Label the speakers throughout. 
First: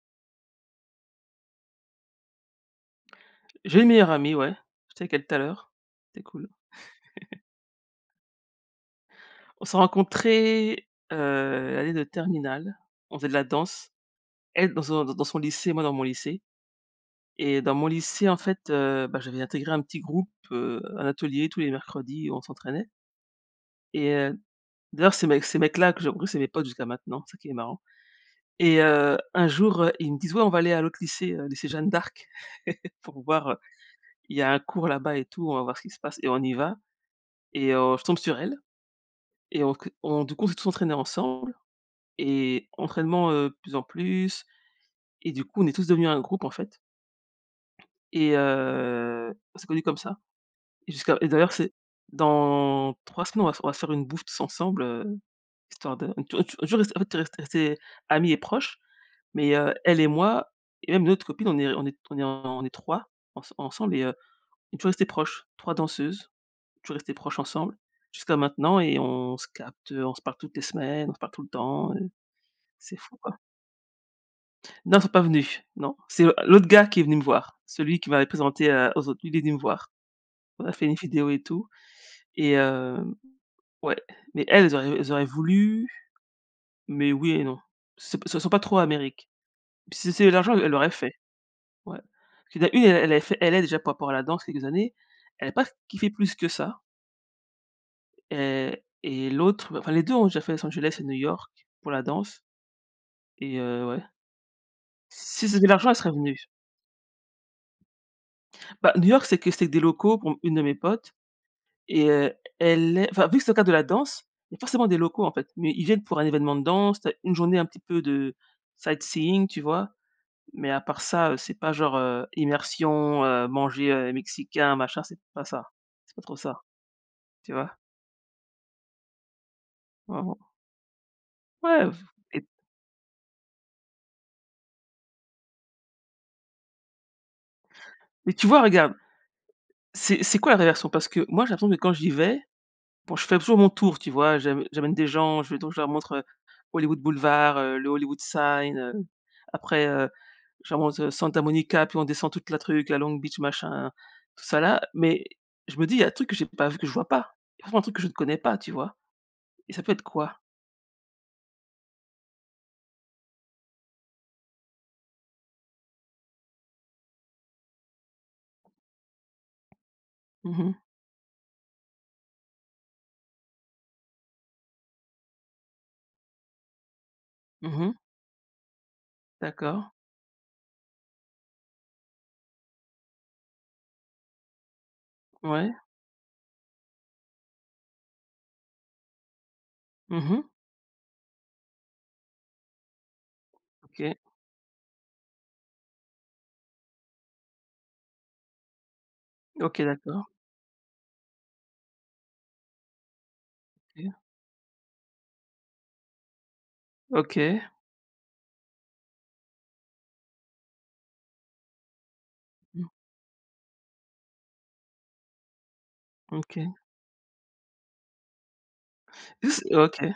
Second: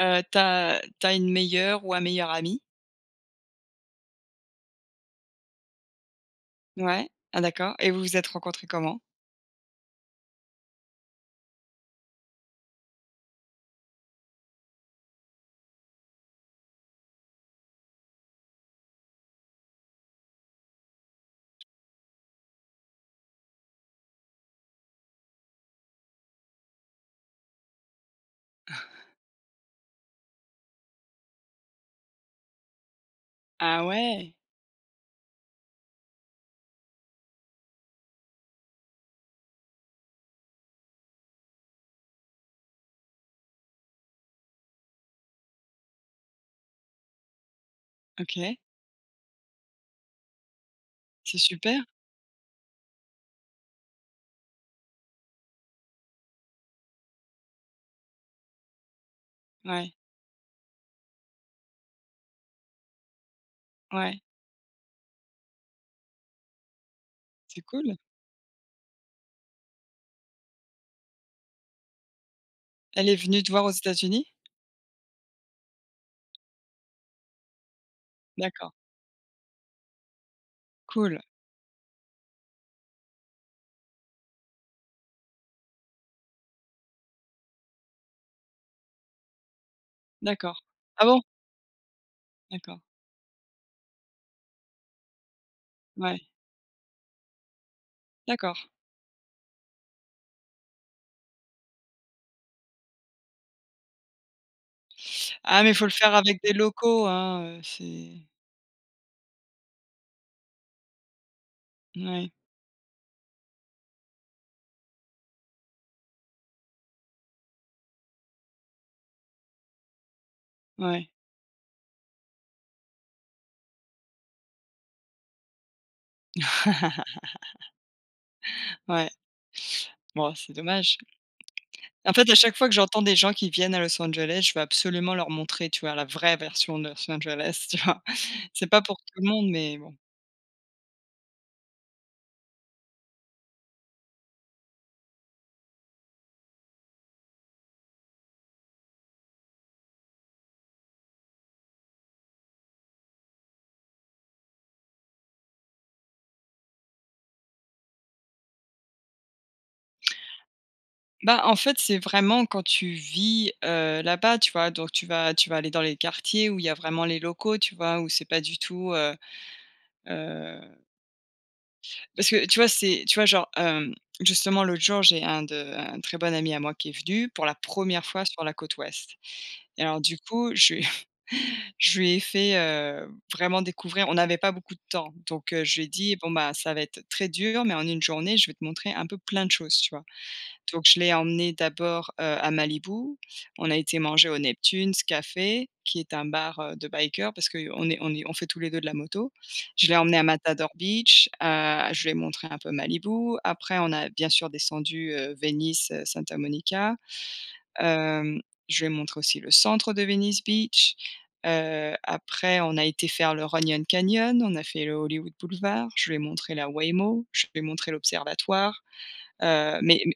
Speaker 1: Heu, tu as tu as une meilleure ou un meilleur ami?
Speaker 2: J'ai une meilleure amie, ouais. J'étais avec elle tout à l'heure, c'est cool.
Speaker 1: Ouais. Ah d'accord et vous vous êtes rencontrées comment?
Speaker 2: On s'est rencontrées, heu, l'année de terminale. On faisait de la danse. Elle dans son d dans son lycée moi dans mon lycée. Et dans mon lycée, en fait, heu bah, j'avais intégré un petit groupe, heu, à l'atelier tous les mercredis, où on s'entraînait. Et heu d'ailleurs ces mecs ces mecs là que j'ai rencontré c'est mes potes jusqu'à maintenant, c'est ça qui est marrant. Et heu, un jour, heu, ils me disent, ouais, on va aller à l'autre lycée, heu, lycée Jeanne d'Arc pour voir, heu
Speaker 1: Ah ouais.
Speaker 2: il y a un cours là-bas et tout on va voir ce qui se passe et on y va. Et heu, je tombe sur elle. Et on que on du coup, on s'est tous entraînés ensemble et entraînement, heu, de plus en plus. Et du coup, on est tous devenus un groupe, en fait. Et
Speaker 1: OK.
Speaker 2: heu, on s'est connus comme ça. Jusqu'à et
Speaker 1: C'est
Speaker 2: d'ailleurs c'est
Speaker 1: super.
Speaker 2: dans 3 semaines on va se f on va se faire une bouffe tous ensemble, heu, histoire de [unintelligible] on est toujours restés en fait, rest rest restés amis et proches. Mais heu,
Speaker 1: Ouais.
Speaker 2: elle et moi et même une autre copine on est r on est on est en on est trois ens ensemble et heu,
Speaker 1: Ouais.
Speaker 2: on est toujours restées proches, 3 danseuses, toujours restées proches
Speaker 1: C'est
Speaker 2: ensemble.
Speaker 1: cool.
Speaker 2: Jusqu'à maintenant et on se capte, heu, on se parle toutes les semaines, on se parle tout le temps heu. C'est
Speaker 1: Elle est
Speaker 2: fou quoi.
Speaker 1: venue te voir aux États-Unis?
Speaker 2: Non, elles sont pas venus, non. C'est l'autre gars qui est venu me voir, celui qui m'avait présentée,
Speaker 1: D'accord.
Speaker 2: heu, aux autres, il est venu me voir. On a fait une
Speaker 1: Cool.
Speaker 2: vidéo et tout. Et hem, ouais. Mais elles elles auraient elles auraient voulu, mais oui et non, ce p ce sont pas trop Amérique, puis si c'est l'argent
Speaker 1: D'accord.
Speaker 2: e elle l'aurait
Speaker 1: Ah
Speaker 2: fait.
Speaker 1: bon?
Speaker 2: Ouais. Il y en a
Speaker 1: D'accord.
Speaker 2: une elle elle avait fait, elle a déjà par rapport à la danse quelques années, elle a pas f kiffé
Speaker 1: Ouais.
Speaker 2: plus que ça.
Speaker 1: D'accord.
Speaker 2: Heu et l'autre, bah enfin les 2, ont déjà fait Los Angeles et New York pour la danse. Et heu, ouais. Si c'est
Speaker 1: Ah
Speaker 2: de
Speaker 1: mais il faut
Speaker 2: l'argent,
Speaker 1: le
Speaker 2: elle serait
Speaker 1: faire
Speaker 2: venue.
Speaker 1: avec des locaux, hein, heu, c'est
Speaker 2: Bah, New York, c'est que c'est des locaux pour une de mes potes et
Speaker 1: Ouais.
Speaker 2: heu, elle est enfin, vu que c'est dans le cadre de la danse, il y a forcément des locaux, en fait mais ils viennent pour un évènement de danse. Tu as une journée un petit peu de sightseeing, tu vois? Mais à part
Speaker 1: Ouais.
Speaker 2: ça, heu, c'est pas genre, heu, immersion, heu, manger, heu, mexicain, machin, c'est pas ça. C'est pas trop ça. Tu vois?
Speaker 1: Ouais.
Speaker 2: Ouais,
Speaker 1: Bah,
Speaker 2: ou
Speaker 1: c'est dommage.
Speaker 2: Ouais v
Speaker 1: En fait, à
Speaker 2: et
Speaker 1: chaque fois que j'entends des gens qui viennent à Los Angeles, je veux absolument leur montrer, tu vois, la vraie version de Los Angeles, tu vois?
Speaker 2: Mais tu vois,
Speaker 1: C'est pas
Speaker 2: regarde.
Speaker 1: pour tout le monde mais bon.
Speaker 2: C'est c'est quoi la vrai version? Parce que moi, j'ai l'impression que quand j'y vais, bon je fais toujours mon tour, tu vois? J'amè j'amène des gens, je vais donc je leur montre, heu, Hollywood Boulevard, heu, le Hollywood Sign, heu, après, heu, je leur montre, heu, Santa Monica, puis on descend toute la truc, la Long Beach, machin, tout ça, là mais je me dis: «Il y a un truc que j'ai pas v que je vois pas, il y a forcément un truc que je ne connais pas», tu vois? Et ça peut être quoi?
Speaker 1: Bah, en fait, c'est vraiment quand tu vis, heu, là-bas, tu vois donc tu vas tu vas aller dans les quartiers où il y a vraiment les locaux, tu vois, où c'est pas du tout, heu,
Speaker 2: Mmh
Speaker 1: heu
Speaker 2: mh.
Speaker 1: Parce que, tu vois, c'est tu vois, genre, hem, justement, l'autre jour, j'ai un de un très bon ami à moi qui est venu pour la
Speaker 2: Mmh mh.
Speaker 1: 1re fois sur la côte ouest et
Speaker 2: D'accord.
Speaker 1: alors du coup je lui ai je lui ai fait, heu, vraiment, découvrir. On n'avait pas beaucoup de temps, donc
Speaker 2: Ouais.
Speaker 1: je lui ai dit: «Bon, bah, ça va être très dur mais en une journée je vais te montrer un peu plein de choses», tu vois?
Speaker 2: Mmh mh.
Speaker 1: Donc je l'ai emmené d'abord, heu, à Malibu, on a été
Speaker 2: OK.
Speaker 1: manger au Neptune's café qui est un bar, heu, de biker parce qu'on est on est on fait tous les 2 de la moto.
Speaker 2: OK,
Speaker 1: Je l'ai emmené à
Speaker 2: d'accord.
Speaker 1: Matador Beach, heu, je lui ai montré un peu Malibu, après, on a,
Speaker 2: OK.
Speaker 1: bien sûr, descendu, heu, Venice, heu, Santa Monica.
Speaker 2: OK.
Speaker 1: Hem, je lui ai montré aussi le centre de Venice Beach, heu, après on a
Speaker 2: Mmh.
Speaker 1: été faire le Runyon Canyon, on a fait le Hollywood Boulevard, je lui ai montré la
Speaker 2: OK.
Speaker 1: Waymo, je lui ai montré l'observatoire.
Speaker 2: Est-ce que s
Speaker 1: Heu, mais
Speaker 2: OK.
Speaker 1: mais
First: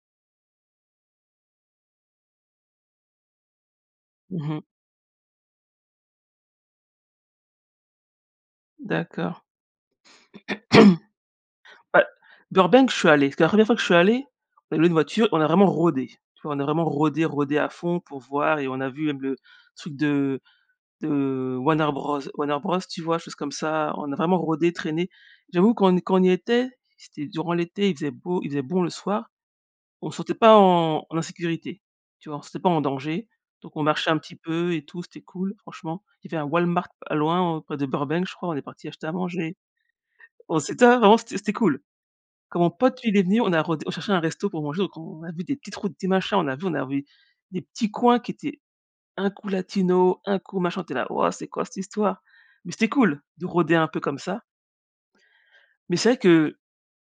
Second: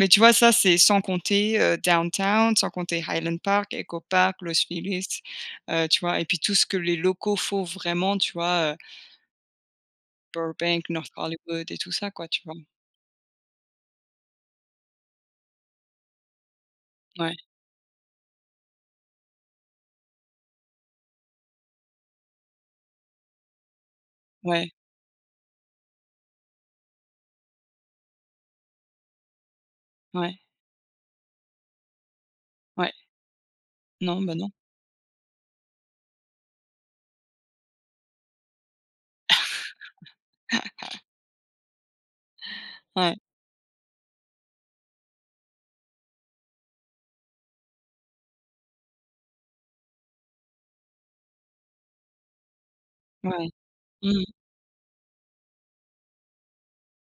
Speaker 1: mais tu vois, ça, c'est sans compter, heu, downtown, sans compter Highland Park, Ecopark,
Speaker 2: Mmh
Speaker 1: Los
Speaker 2: mh.
Speaker 1: Feliz, heu, tu vois, et puis tout ce que les locaux font vraiment, tu vois, heu
Speaker 2: D'accord.
Speaker 1: Burbank, North Hollywood et tout
Speaker 2: Bah
Speaker 1: ça, quoi, tu vois?
Speaker 2: Burbank, je suis allée, c'était la 1re fois que je suis allée, on a loué une voiture, on a vraiment rôdé. Tu vois, on a vraiment rôdé,
Speaker 1: Ouais.
Speaker 2: rôdé à fond, pour voir et on a vu le truc de de Warner Bros Warner Bros, tu vois, choses comme ça, on a vraiment rôdé,
Speaker 1: Ouais.
Speaker 2: traîné. J'avoue, quand on quand on y était, c'était durant l'été, il faisait beau, il faisait bon le soir, on se sentait
Speaker 1: Ouais.
Speaker 2: pas en en insécurité, tu vois? On se sentait pas en
Speaker 1: Ouais.
Speaker 2: danger, donc on marchait un
Speaker 1: Non, ben,
Speaker 2: petit
Speaker 1: non.
Speaker 2: peu et tout, c'était cool, franchement. Il y avait un Walmart pas loin, heu, près de Burbank, je crois, on est partis acheter à manger. On s'était avant, c'était c'était cool. Quand mon pote
Speaker 1: Ouais.
Speaker 2: il est venu, on a rôd on cherchait un resto pour manger, donc on a vu des petites routes, des machins, on a vu on a vu des petits coins qui étaient un coup latino, un coup machin, on était là: «Wouah! C'est quoi cette histoire?» mais c'était cool,
Speaker 1: Ouais,
Speaker 2: de
Speaker 1: ouais.
Speaker 2: rôder un peu
Speaker 1: Mmh
Speaker 2: comme
Speaker 1: mh.
Speaker 2: ça. Mais c'est vrai que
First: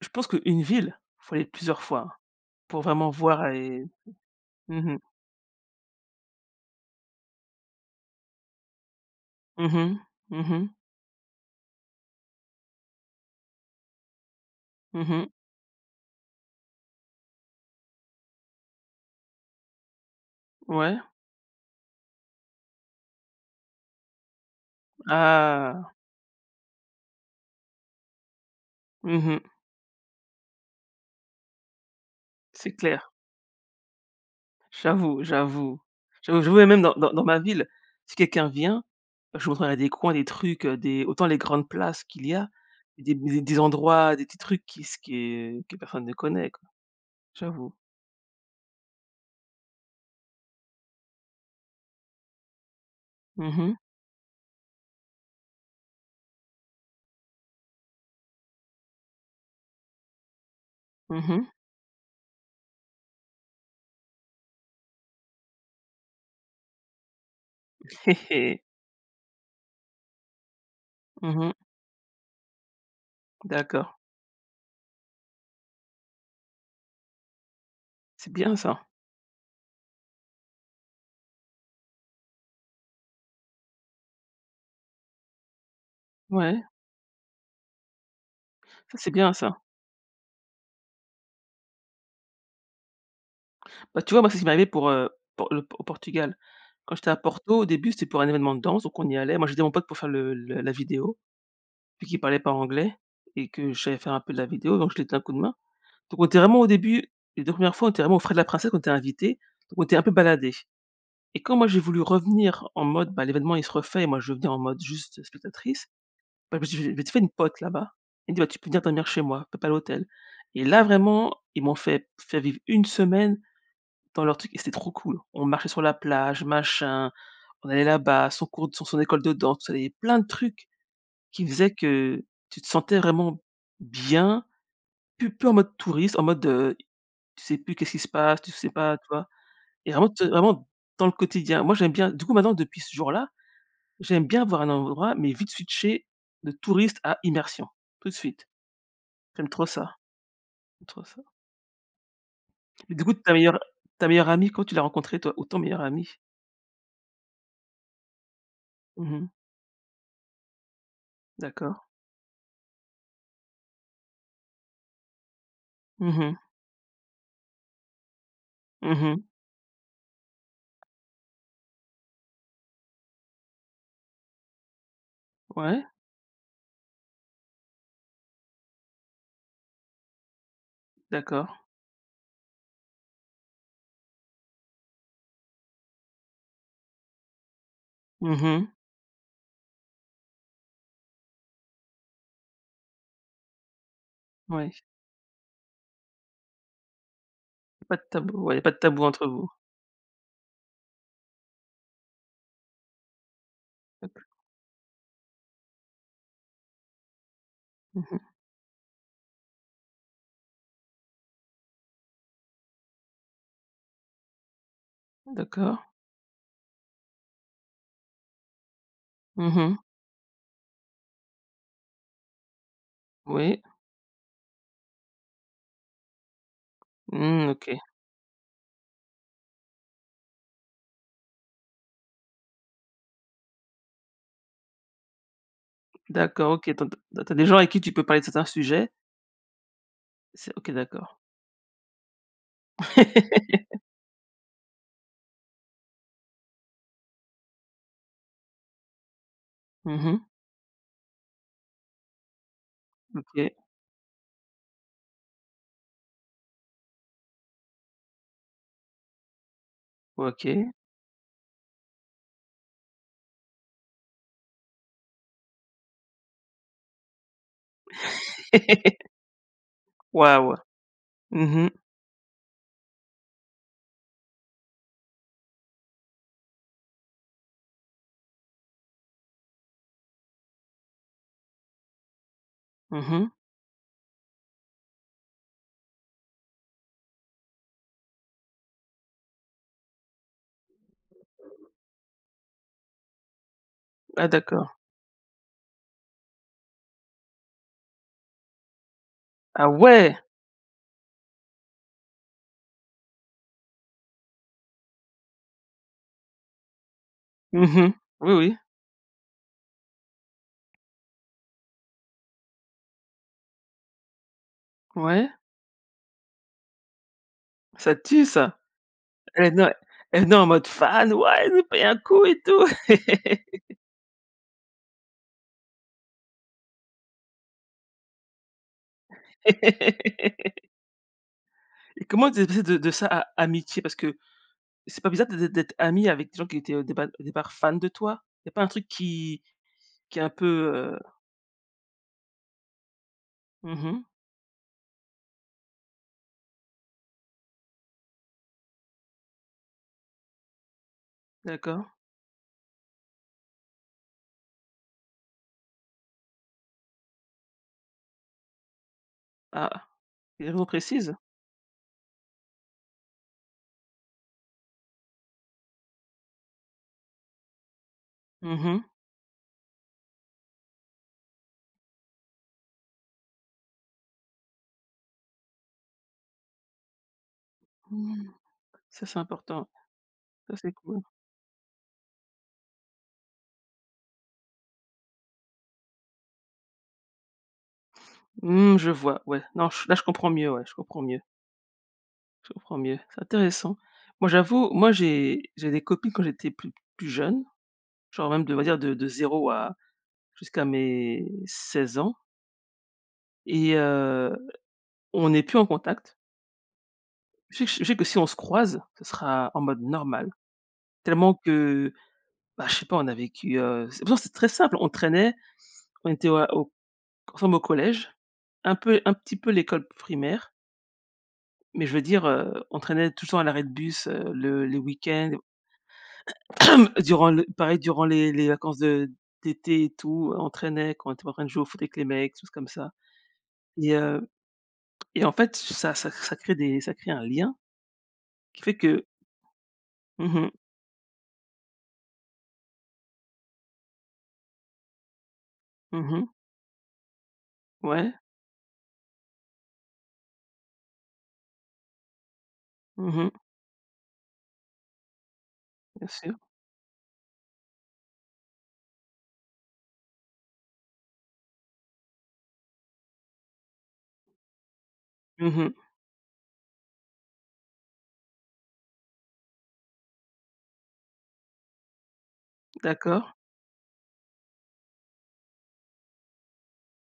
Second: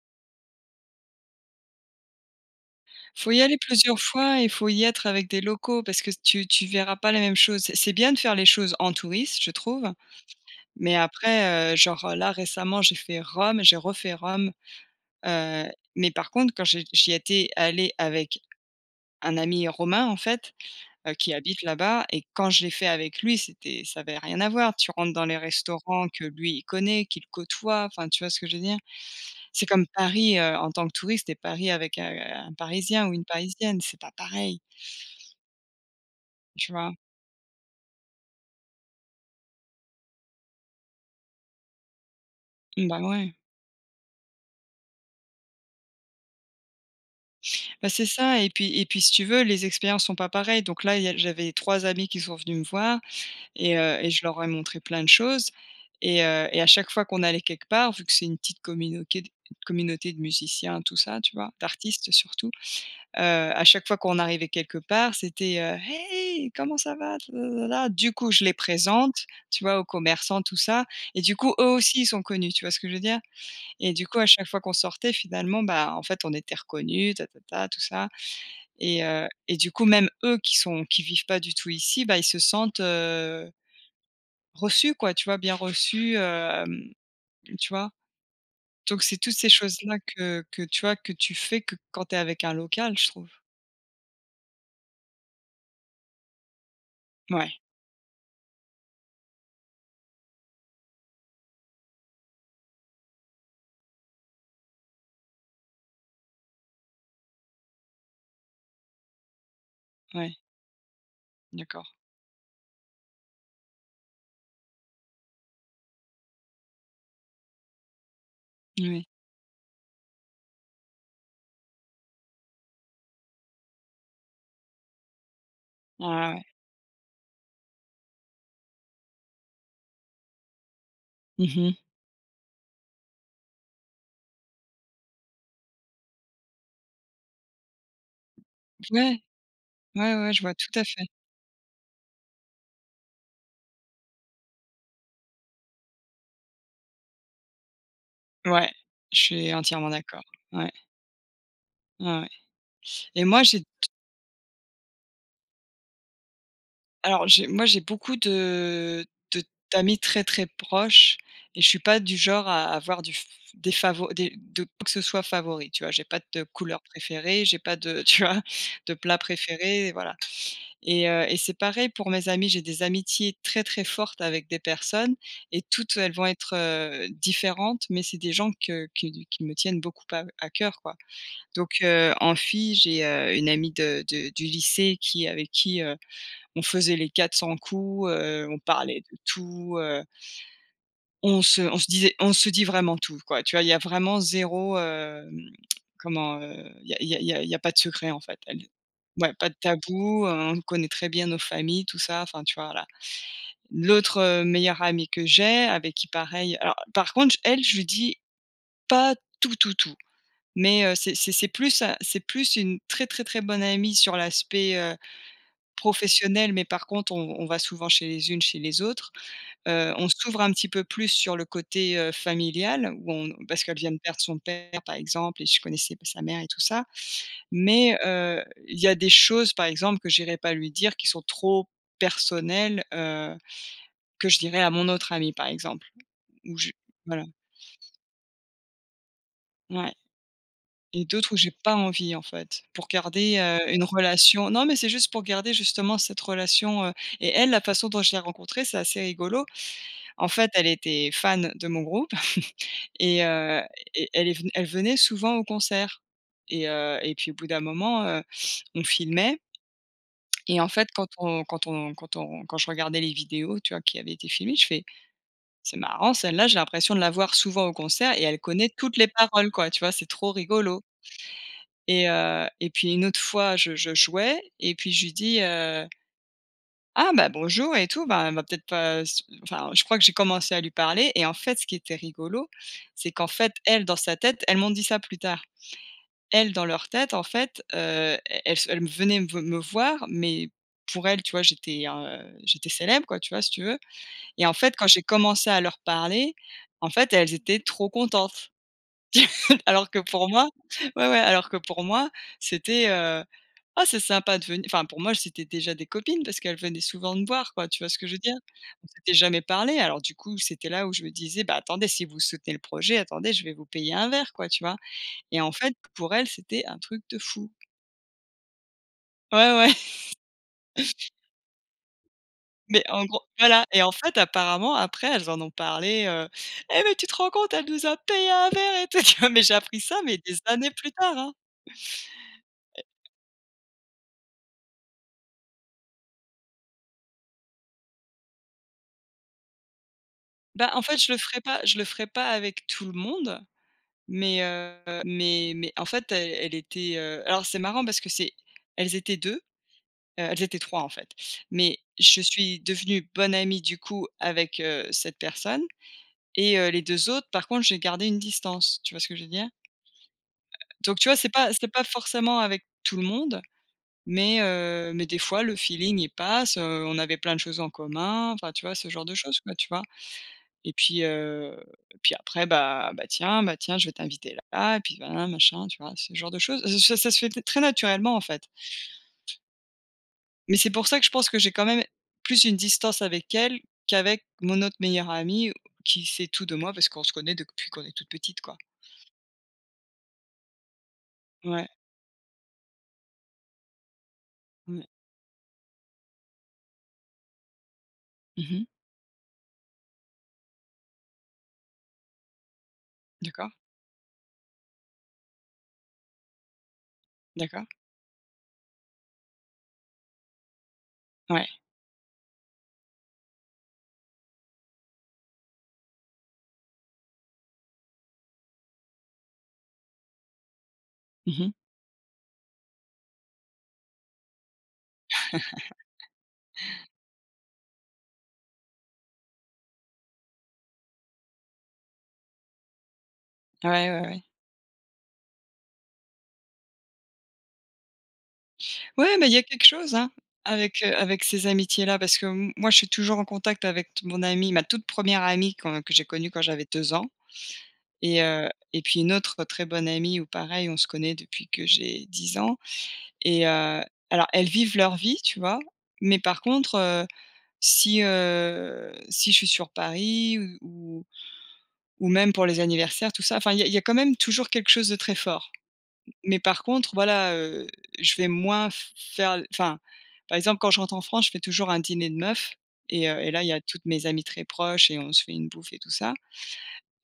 Speaker 2: je pense qu'une ville, faut aller plusieurs fois pour vraiment
Speaker 1: Faut y
Speaker 2: voir
Speaker 1: aller
Speaker 2: et
Speaker 1: plusieurs fois et faut y
Speaker 2: mmh mh.
Speaker 1: être avec des locaux, parce que tu tu verras pas les mêmes choses. C'est c'est bien de faire les choses en touriste, je
Speaker 2: Mmh
Speaker 1: trouve
Speaker 2: mh. Mmh mh.
Speaker 1: mais après, heu, genre, heu, là, récemment, j'ai fait Rome, j'ai refait Rome,
Speaker 2: Mmh mh.
Speaker 1: heu, mais par contre, quand je j'y étais allée avec un ami romain, en fait,
Speaker 2: Ouais.
Speaker 1: heu, qui habite là-bas et quand je l'ai fait avec lui, c'était ça avait rien à voir. Tu rentres dans les
Speaker 2: Ah!
Speaker 1: restaurants que lui, il connaît, qu'il côtoie, enfin, tu vois ce que je veux dire?
Speaker 2: Mmh mh.
Speaker 1: C'est comme Paris, heu, en tant que touriste et Paris avec, heu, un
Speaker 2: C'est
Speaker 1: parisien
Speaker 2: clair.
Speaker 1: ou une Parisienne, c'est pas pareil.
Speaker 2: J'avoue, j'avoue. J'avoue, j'avoue et
Speaker 1: Tu
Speaker 2: même
Speaker 1: vois?
Speaker 2: dans dans dans ma ville, si quelqu'un vient, je lui montrerais des coins, des trucs, heu, des autant les grandes places qu'il y a
Speaker 1: Bah,
Speaker 2: et des
Speaker 1: ouais.
Speaker 2: mais des endroits, des petits trucs qui se que que personne ne connaît, quoi. J'avoue.
Speaker 1: Bah, c'est ça et puis et puis, si tu veux, les expériences sont pas pareilles. Donc là, il y a j'avais 3 amis qui sont venus me voir
Speaker 2: Mmh mh.
Speaker 1: et heu et je leur ai montrés plein de choses et heu, et à chaque fois qu'on allait quelque part, vu que c'est une petite communauté- communauté de musiciens, tout ça,
Speaker 2: Mmh
Speaker 1: tu
Speaker 2: mh.
Speaker 1: vois, d'artistes surtout, heu, à chaque fois qu'on arrivait quelque part, c'était, heu: «Hey, comment ça va? Lalala» du
Speaker 2: Hé
Speaker 1: coup je les
Speaker 2: hé!
Speaker 1: présente, tu vois, aux commerçants, tout ça et du
Speaker 2: Mmh mh.
Speaker 1: coup, eux aussi, ils sont connus, tu vois ce que je veux dire?
Speaker 2: D'accord.
Speaker 1: Et du coup, à chaque fois qu'on sortait finalement, ben, en fait, on était reconnus tatata, tout ça
Speaker 2: C'est bien, ça.
Speaker 1: et heu et du coup, même eux, qui sont qui vivent pas du tout ici, bah, ils se sentent, heu reçus, quoi, tu vois, bien reçus,
Speaker 2: Ouais.
Speaker 1: hem, tu vois?
Speaker 2: Ça,
Speaker 1: Donc,
Speaker 2: c'est
Speaker 1: c'est
Speaker 2: bien,
Speaker 1: toutes ces
Speaker 2: ça.
Speaker 1: choses-là que que, tu vois, que tu fais que quand tu es avec un local, je trouve.
Speaker 2: Bah, tu vois, moi, c'est qui m'est arrivé pour, heu, pour le pour au Portugal. Quand j'étais à
Speaker 1: Mouais.
Speaker 2: Porto, au début, c'était pour un évènement de danse donc on y allait. Moi, j'aidais mon pote pour faire le le la vidéo, vu qu'il parlait pas anglais et que j'allais faire un peu de la vidéo donc je lui ai donné un coup de main. Donc, on était vraiment au début, les 2 1res fois, on était vraiment aux frais de la princesse, qu'on était invités donc on était un peu
Speaker 1: Ouais.
Speaker 2: baladés et quand moi j'ai
Speaker 1: D'accord.
Speaker 2: voulu revenir en mode, bah, l'événement il se refait et moi je vais en mode juste spectatrice, bah, parce que je m'étais m'étais fais une pote, là-bas, elle me dit: «Bah tu peux venir
Speaker 1: Moui.
Speaker 2: dormir chez moi, paie pas l'hôtel» et là, vraiment, ils m'ont fait fait vivre une semaine dans leur truc et c'était trop cool. On marchait sur la
Speaker 1: Ouais.
Speaker 2: plage, machin, on allait là-bas, son cours sur son école de danse, tout ça et plein de trucs, qui
Speaker 1: Mmh
Speaker 2: faisaient
Speaker 1: mh.
Speaker 2: que tu te sentais vraiment bien, plus plus en mode touriste, en mode, heu, tu sais, plus qu'est-ce qu'il se passe, tu sais pas, tu
Speaker 1: Ouais.
Speaker 2: vois? Et vraiment
Speaker 1: Ouais,
Speaker 2: tu
Speaker 1: ouais, je vois
Speaker 2: vraiment,
Speaker 1: tout à
Speaker 2: dans
Speaker 1: fait.
Speaker 2: le quotidien, moi, j'aime bien du coup, maintenant, depuis ce jour-là, j'aime bien avoir un endroit mais vite switcher de touriste à immersion. Tout de suite.
Speaker 1: Ouais, je
Speaker 2: J'aime
Speaker 1: suis
Speaker 2: trop
Speaker 1: entièrement
Speaker 2: ça.
Speaker 1: d'accord. Ouais.
Speaker 2: J'aime trop ça.
Speaker 1: Ouais
Speaker 2: Du coup
Speaker 1: et
Speaker 2: ta
Speaker 1: moi
Speaker 2: meilleure
Speaker 1: j'ai
Speaker 2: ta meilleure amie comment tu l'as rencontrée toi ou ton meilleur ami?
Speaker 1: Alors j'ai moi j'ai beaucoup de,
Speaker 2: Mmh mh.
Speaker 1: de d'amis très, très proches et je suis
Speaker 2: D'accord.
Speaker 1: pas du genre à avoir du f f des favo des de quoi que ce soit favori, tu vois? J'ai
Speaker 2: Mmh
Speaker 1: pas
Speaker 2: mh.
Speaker 1: de couleur préférée, j'ai pas de tu vois? De
Speaker 2: Mmh
Speaker 1: plat
Speaker 2: mh.
Speaker 1: préféré et voilà. Et heu, et c'est pareil pour mes amis. J'ai des amitiés très, très fortes avec des personnes et
Speaker 2: Ouais.
Speaker 1: toutes elles vont être, heu, différentes. Mais c'est des gens que qui qui me tiennent beaucoup à à coeur, quoi.
Speaker 2: D'accord.
Speaker 1: Donc heu, en fille j'ai, heu, une amie de de du lycée qui avec qui, heu, on faisait les 400 coups.
Speaker 2: Mmh
Speaker 1: Heu, on
Speaker 2: mh.
Speaker 1: parlait de tout heu on se on se disait on se dit vraiment tout, quoi, tu vois? Il y a vraiment 0
Speaker 2: Ouais.
Speaker 1: hem, comment heu, il y a il y a il y a pas de
Speaker 2: Pas de
Speaker 1: secret, en fait.
Speaker 2: tabou, ouais. Il y a
Speaker 1: Elle
Speaker 2: pas de tabou entre
Speaker 1: ouais, pas
Speaker 2: vous?
Speaker 1: de tabou, hein. On connaît très bien nos familles, tout ça, enfin tu vois? Voilà. L'autre, heu, meilleure amie que j'ai, avec qui pareil alors, par contre j elle, je lui
Speaker 2: Mmh
Speaker 1: dis
Speaker 2: mh.
Speaker 1: pas, tout, tout, tout. Mais heu, c'est c'est c'est plus à c'est plus une très, très, très bonne amie sur l'aspect, heu,
Speaker 2: D'accord.
Speaker 1: professionnel. Mais par contre, on on va souvent chez les unes chez les autres.
Speaker 2: Mmh mh.
Speaker 1: Heu, on s'ouvre un petit peu plus sur le côté, heu, familial ou on
Speaker 2: Oui.
Speaker 1: parce qu'elle vient de perdre son père, par exemple et je connaissais pas sa mère et tout ça.
Speaker 2: Mmh. OK.
Speaker 1: Mais heu, il y a des choses, par exemple, que j'irais pas lui dire qui sont trop personnelles, heu, que je dirais à mon autre amie, par exemple.
Speaker 2: D'accord,
Speaker 1: Ou
Speaker 2: OK.
Speaker 1: je
Speaker 2: Tu en tu as
Speaker 1: voilà
Speaker 2: tu as des gens avec qui tu peux parler de certains sujets?
Speaker 1: Ouais
Speaker 2: C'est OK,
Speaker 1: et
Speaker 2: d'accord.
Speaker 1: d'autres où j'ai pas envie en fait pour garder, heu, une relation. Non mais c'est juste pour garder justement cette relation, heu, et elle, la façon dont je l'ai rencontrée, c'est assez rigolo.
Speaker 2: Mmh mh.
Speaker 1: En fait, elle était fan de mon groupe et
Speaker 2: OK.
Speaker 1: heu, et elle est ven elle venait souvent au concert et heu, et puis au bout d'un moment, heu, on filmait. Et en
Speaker 2: OK.
Speaker 1: fait quand on quand on quand on quand je regardais les vidéos, tu vois? Qui avait été filmées, je fais: «C'est marrant, celle là j'ai l'impression de la voir souvent au concert et elle connaît toutes les paroles quoi.», tu vois? C'est trop
Speaker 2: Waouh.
Speaker 1: rigolo
Speaker 2: Mhm mh.
Speaker 1: et heu, et puis une autre fois je je jouais et puis je lui dis: «Heu». «Ah bah, bonjour» et tout. Bah, elle va peut-être pas s enfin je crois que j'ai commencé à lui parler et en fait ce qui était rigolo,
Speaker 2: Mmh
Speaker 1: c'est qu'en
Speaker 2: mh.
Speaker 1: fait, elle dans sa tête elles m'ont dit ça plus tard. Elles dans leur tête en fait, heu, elles se elles m venaient me ve me voir, mais pour elles tu vois? J'étais un, heu, j'étais célèbre quoi, tu vois? Si tu veux
Speaker 2: Ah,
Speaker 1: et en
Speaker 2: d'accord.
Speaker 1: fait quand j'ai commencé à leur parler, en fait elles étaient trop contentes.
Speaker 2: Ah,
Speaker 1: Alors que
Speaker 2: ouais!
Speaker 1: pour moi ouais ouais, alors que pour moi c'était, heu: «Ah c'est sympa de ven» enfin pour moi c'était déjà des copines. Parce qu'elles venaient souvent me voir quoi,
Speaker 2: Mmh
Speaker 1: tu vois
Speaker 2: mh.
Speaker 1: ce que je veux
Speaker 2: Oui
Speaker 1: dire?
Speaker 2: oui.
Speaker 1: On s'était jamais parlé. Alors du coup c'était là où je me disais: «Bah, attendez, si vous soutenez le projet attendez, je vais vous payer un verre, quoi», tu vois?
Speaker 2: Ouais.
Speaker 1: Et en fait pour elles c'était un truc de fou.
Speaker 2: Ça tue, ça! Elles
Speaker 1: Ouais,
Speaker 2: venaient en
Speaker 1: ouais.
Speaker 2: elles venaient en mode fan: «Ouais, elle nous paye un coup, et tout!»
Speaker 1: Mais en gros voilà et en fait apparemment après elles en ont parlé. Heu: «Eh mais tu te rends compte elle nous a payé un verre et tout», tu vois? Mais j'ai appris ça, mais des années plus tard, hein
Speaker 2: Et comment tu es passé de
Speaker 1: et
Speaker 2: de ça à amitié? Parce que c'est pas bizarre d'ê d'ê d'être amie avec des gens qui étaient, heu, au départ au départ fans de toi? Il y a pas un truc qui qui est un peu,
Speaker 1: Bah, en fait
Speaker 2: heu
Speaker 1: je le ferai pas je le ferai pas avec tout le monde,
Speaker 2: Mmh mh.
Speaker 1: mais heu, mais mais en fait elle elle était, heu alors c'est marrant parce que c'est elles étaient 2, heu, elles étaient 3 en fait, mais
Speaker 2: D'accord.
Speaker 1: je suis devenue bonne amie du coup avec, heu, cette personne et heu, les 2 autres, par contre j'ai gardé une distance. Tu vois ce que je veux dire?
Speaker 2: Ah, une [unintelligible]
Speaker 1: Donc tu
Speaker 2: précise?
Speaker 1: vois? C'est pas c'est pas forcément avec tout le monde mais heu, mais des fois le feeling il passe. Heu, on avait plein de choses en commun, enfin tu
Speaker 2: Mmh
Speaker 1: vois?
Speaker 2: mh.
Speaker 1: Ce genre de chose quoi, tu vois? Et puis, heu, et puis après bah: «Bah, tiens bah, tiens je vais t'inviter là et puis voilà, machin», tu vois? Ce genre de chose ça ça se fait t très naturellement en
Speaker 2: Mmh.
Speaker 1: fait.
Speaker 2: Ça, c'est important. Ça,
Speaker 1: Mais c'est
Speaker 2: c'est
Speaker 1: pour ça
Speaker 2: cool.
Speaker 1: que je pense que j'ai quand même plus une distance avec elle qu'avec mon autre meilleure amie où qui sait tout de moi. Parce qu'on se connait depuis qu'on est toutes petites quoi.
Speaker 2: Mmh. Je vois, ouais. Non, ch là, je comprends mieux, ouais, je comprends mieux.
Speaker 1: Ouais.
Speaker 2: Je comprends mieux, c'est intéressant. Moi, j'avoue,
Speaker 1: Mmh.
Speaker 2: moi, j'ai j'ai des copines, quand j'étais pl plus jeune, genre même,
Speaker 1: Mmh
Speaker 2: je devrais
Speaker 1: mh.
Speaker 2: dire, de de 0 à jusqu'à mes 16 ans
Speaker 1: D'accord.
Speaker 2: et heu, on est plus en contact. Je sais
Speaker 1: D'accord.
Speaker 2: que je sais que, si on se croise, ce sera en mode normal, tellement
Speaker 1: Ouais.
Speaker 2: que, bah, je sais pas, on a vécu, heu, c'est pourtant, c'est très simple. On traînait, on était à au ensemble au collège, un peu un petit peu l'école primaire
Speaker 1: Mmh mh.
Speaker 2: mais je veux dire, heu, on traînait tous le temps à l'arrêt de bus, heu, le les week-ends, durant le pareil, durant les les vacances de d'été et tout, heu, on traînait, quoi. On était en train de jouer au foot avec les mecs, des choses comme ça.
Speaker 1: Ouais,
Speaker 2: Et
Speaker 1: ouais, ouais.
Speaker 2: heu et en fait, ça ça ça crée des ça crée un lien qui fait que
Speaker 1: Ouais mais il y a quelque chose, hein,
Speaker 2: Mmh mh.
Speaker 1: avec, heu, avec ces amitiés-là parce que m moi, je suis toujours en contact avec t mon amie, ma toute 1re amie quand que j'ai
Speaker 2: Mmh
Speaker 1: connue
Speaker 2: mh.
Speaker 1: quand j'avais 2 ans.
Speaker 2: Ouais.
Speaker 1: Et heu et puis une autre très bonne amie où, pareil, on se connaît depuis que j'ai 10 ans.
Speaker 2: Mmh mh.
Speaker 1: Et heu, alors, elles vivent leur vie, tu vois,
Speaker 2: Bien
Speaker 1: mais,
Speaker 2: sûr.
Speaker 1: par contre, heu, si, heu, si je suis sur Paris ou ou ou même pour les anniversaires, tout ça, enfin, il y a il y a quand même toujours quelque chose de très fort.
Speaker 2: Mmh mh.
Speaker 1: M mais, par contre, voilà, heu, je vais moins f faire, enfin, par exemple, quand je rentre en France, je fais toujours un dîner de meufs et heu
Speaker 2: D'accord.
Speaker 1: et là, il y a toutes mes amies très proches et on se fait une bouffe et tout ça.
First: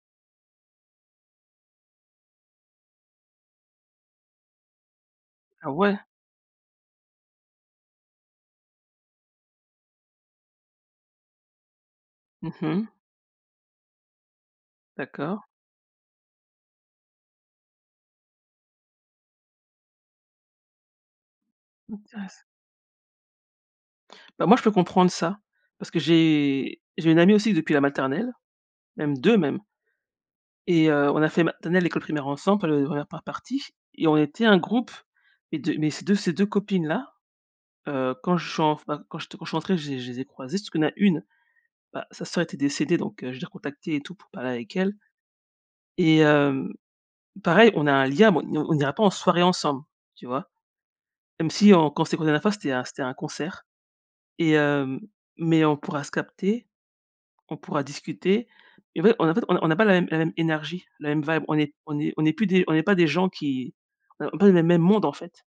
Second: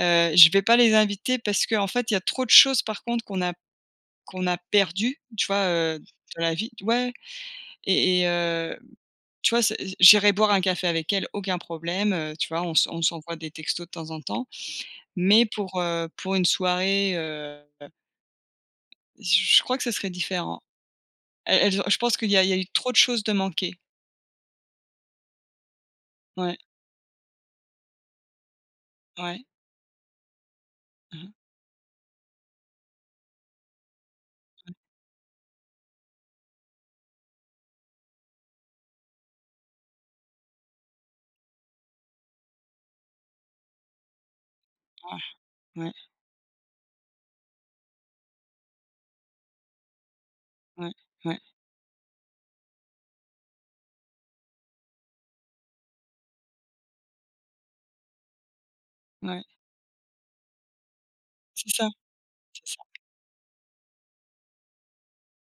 Speaker 1: Heu, je vais pas les inviter parce qu'en fait, il y a trop de choses, par contre, qu'on a qu'on a perdues, tu vois,
Speaker 2: Ah ouais?
Speaker 1: heu, d dans la vie ouais. Et et heu, tu vois, c j'irai boire un café avec elles, aucun problème. Heu, tu
Speaker 2: Mmh
Speaker 1: vois, on s'en
Speaker 2: mh.
Speaker 1: on s'envoie des textos de temps en temps,
Speaker 2: D'accord.
Speaker 1: mais pour, heu, pour une soirée, heu heu j je crois que ce serait différent. Elles elles ont je pense qu'il y a
Speaker 2: Intéress
Speaker 1: il y a eu trop de choses de manquées.
Speaker 2: Bah, moi, je peux comprendre ça parce que
Speaker 1: Ouais.
Speaker 2: j'ai j'ai une amie, aussi, depuis la maternelle, même 2,
Speaker 1: Ouais.
Speaker 2: même et heu,
Speaker 1: Mmh
Speaker 2: on a
Speaker 1: mh.
Speaker 2: fait maternelle et école primaire ensemble, enfin le la 1re par partie et on était un
Speaker 1: Mmh mh.
Speaker 2: groupe et de mais ces 2 ces 2 copines-là, heu, quand je suis enfin quand je te quand je suis entrée, j'ai je les ai croisées parce qu'il y en a 1, bah, sa sœur était décédée donc, heu, je l'ai recontactée et tout, pour parler avec elle
Speaker 1: Ah. Ouais.
Speaker 2: et hem, pareil, on a un lien. Bon, on n on n'ira pas en soirée ensemble, tu vois?
Speaker 1: Ouais, ouais.
Speaker 2: Même si on quand on s'est croisées la dernière fois, c'était à c'était à un concert et hem mais on pourra se capter. On pourra discuter et en fait et en fait et en
Speaker 1: Mouais.
Speaker 2: fait, on on n'a pas la même la même énergie, la même vibe. On
Speaker 1: C'est
Speaker 2: est
Speaker 1: ça.
Speaker 2: on est on est plus des
Speaker 1: C'est
Speaker 2: on
Speaker 1: ça.
Speaker 2: n'est pas des gens qui, heu, on est pas dans les mêmes mêmes mondes, en fait.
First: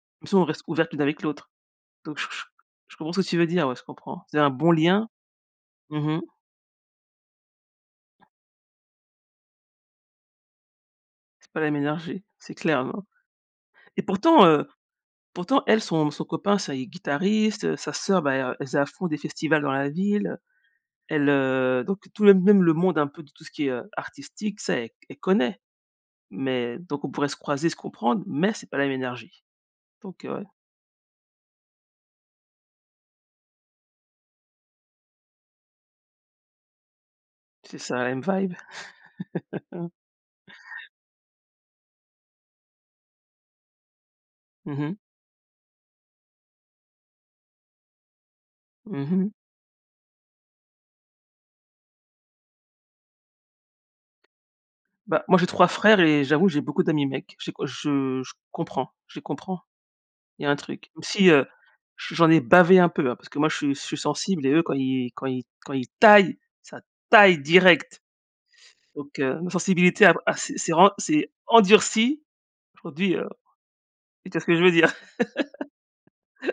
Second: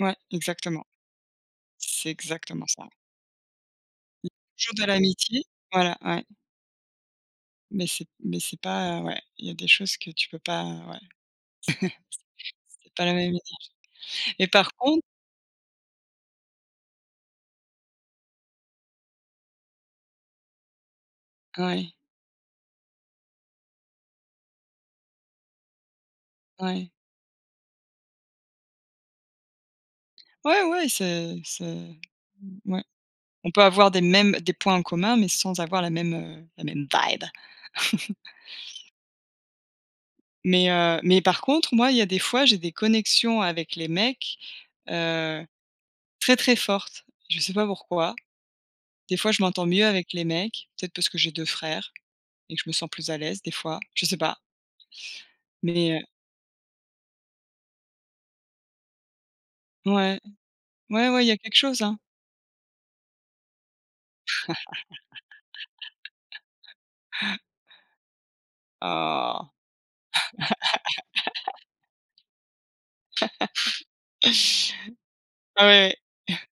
Speaker 1: Ouais.
Speaker 2: Même si on reste
Speaker 1: Exactement.
Speaker 2: ouvertes l'une avec l'autre.
Speaker 1: C'est
Speaker 2: Donc je je
Speaker 1: exactement ça.
Speaker 2: je comprends ce que tu veux dire. Ouais, je comprends. C'est un bon
Speaker 1: Toujours de
Speaker 2: lien.
Speaker 1: l'amitié. Voilà,
Speaker 2: Mmh mh.
Speaker 1: ouais. Mais c'est mais c'est pas, heu, ouais il y a des choses que tu peux pas, heu, ouais
Speaker 2: C'est pas la même énergie. C'est clair,
Speaker 1: c'est
Speaker 2: non
Speaker 1: pas la même éthique
Speaker 2: et
Speaker 1: et
Speaker 2: pourtant, heu,
Speaker 1: par con
Speaker 2: pourtant elle, son son copain, ça il est guitariste, heu, sa sœur, bah, elle r elle faisait à fond des festivals dans la ville, heu, elle, heu
Speaker 1: Oui.
Speaker 2: donc tout le même le monde, un peu de tout ce qui est artistique, ça, elle c elle connaît. Mais
Speaker 1: Ouais.
Speaker 2: donc on pourrait se croiser, se comprendre mais c'est pas la même énergie. Donc heu, ouais.
Speaker 1: Ouais, ouais, c'est c'est mmh, ouais. On peut avoir des mêmes des points en commun mais sans avoir la même, heu, la même vibe.
Speaker 2: C'est ça, la même vibe.
Speaker 1: Mais heu, mais par contre, moi, il y a des fois, j'ai des connexions avec les mecs,
Speaker 2: Mmh mh.
Speaker 1: heu, très, très fortes. Je sais pas pourquoi.
Speaker 2: Mmh
Speaker 1: Des fois,
Speaker 2: mh.
Speaker 1: je m'entends mieux avec les mecs. Peut-être parce que j'ai 2 frères et que je me sens plus à l'aise, des fois. Je sais pas.
Speaker 2: Ben, moi j'ai 3
Speaker 1: Mais
Speaker 2: frères
Speaker 1: heu
Speaker 2: et j'avoue, j'ai beaucoup d'amis mecs. J'ai quoi je je comprends, je les comprends.
Speaker 1: Ouais.
Speaker 2: Il y a un truc. Même
Speaker 1: Ouais, ouais il
Speaker 2: si,
Speaker 1: y a
Speaker 2: heu,
Speaker 1: quelque chose, hein!
Speaker 2: j j'en ai bavé un peu, hein, parce que moi, je suis je suis sensible et eux, quand ils quand ils quand ils taillent, ça taille direct. Donc heu, ma
Speaker 1: Oh!
Speaker 2: sensibilité a a s'est s'est vraiment, s'est endurcie, aujourd'hui, heu, tu vois ce que je veux dire?
Speaker 1: Ah oui, oui.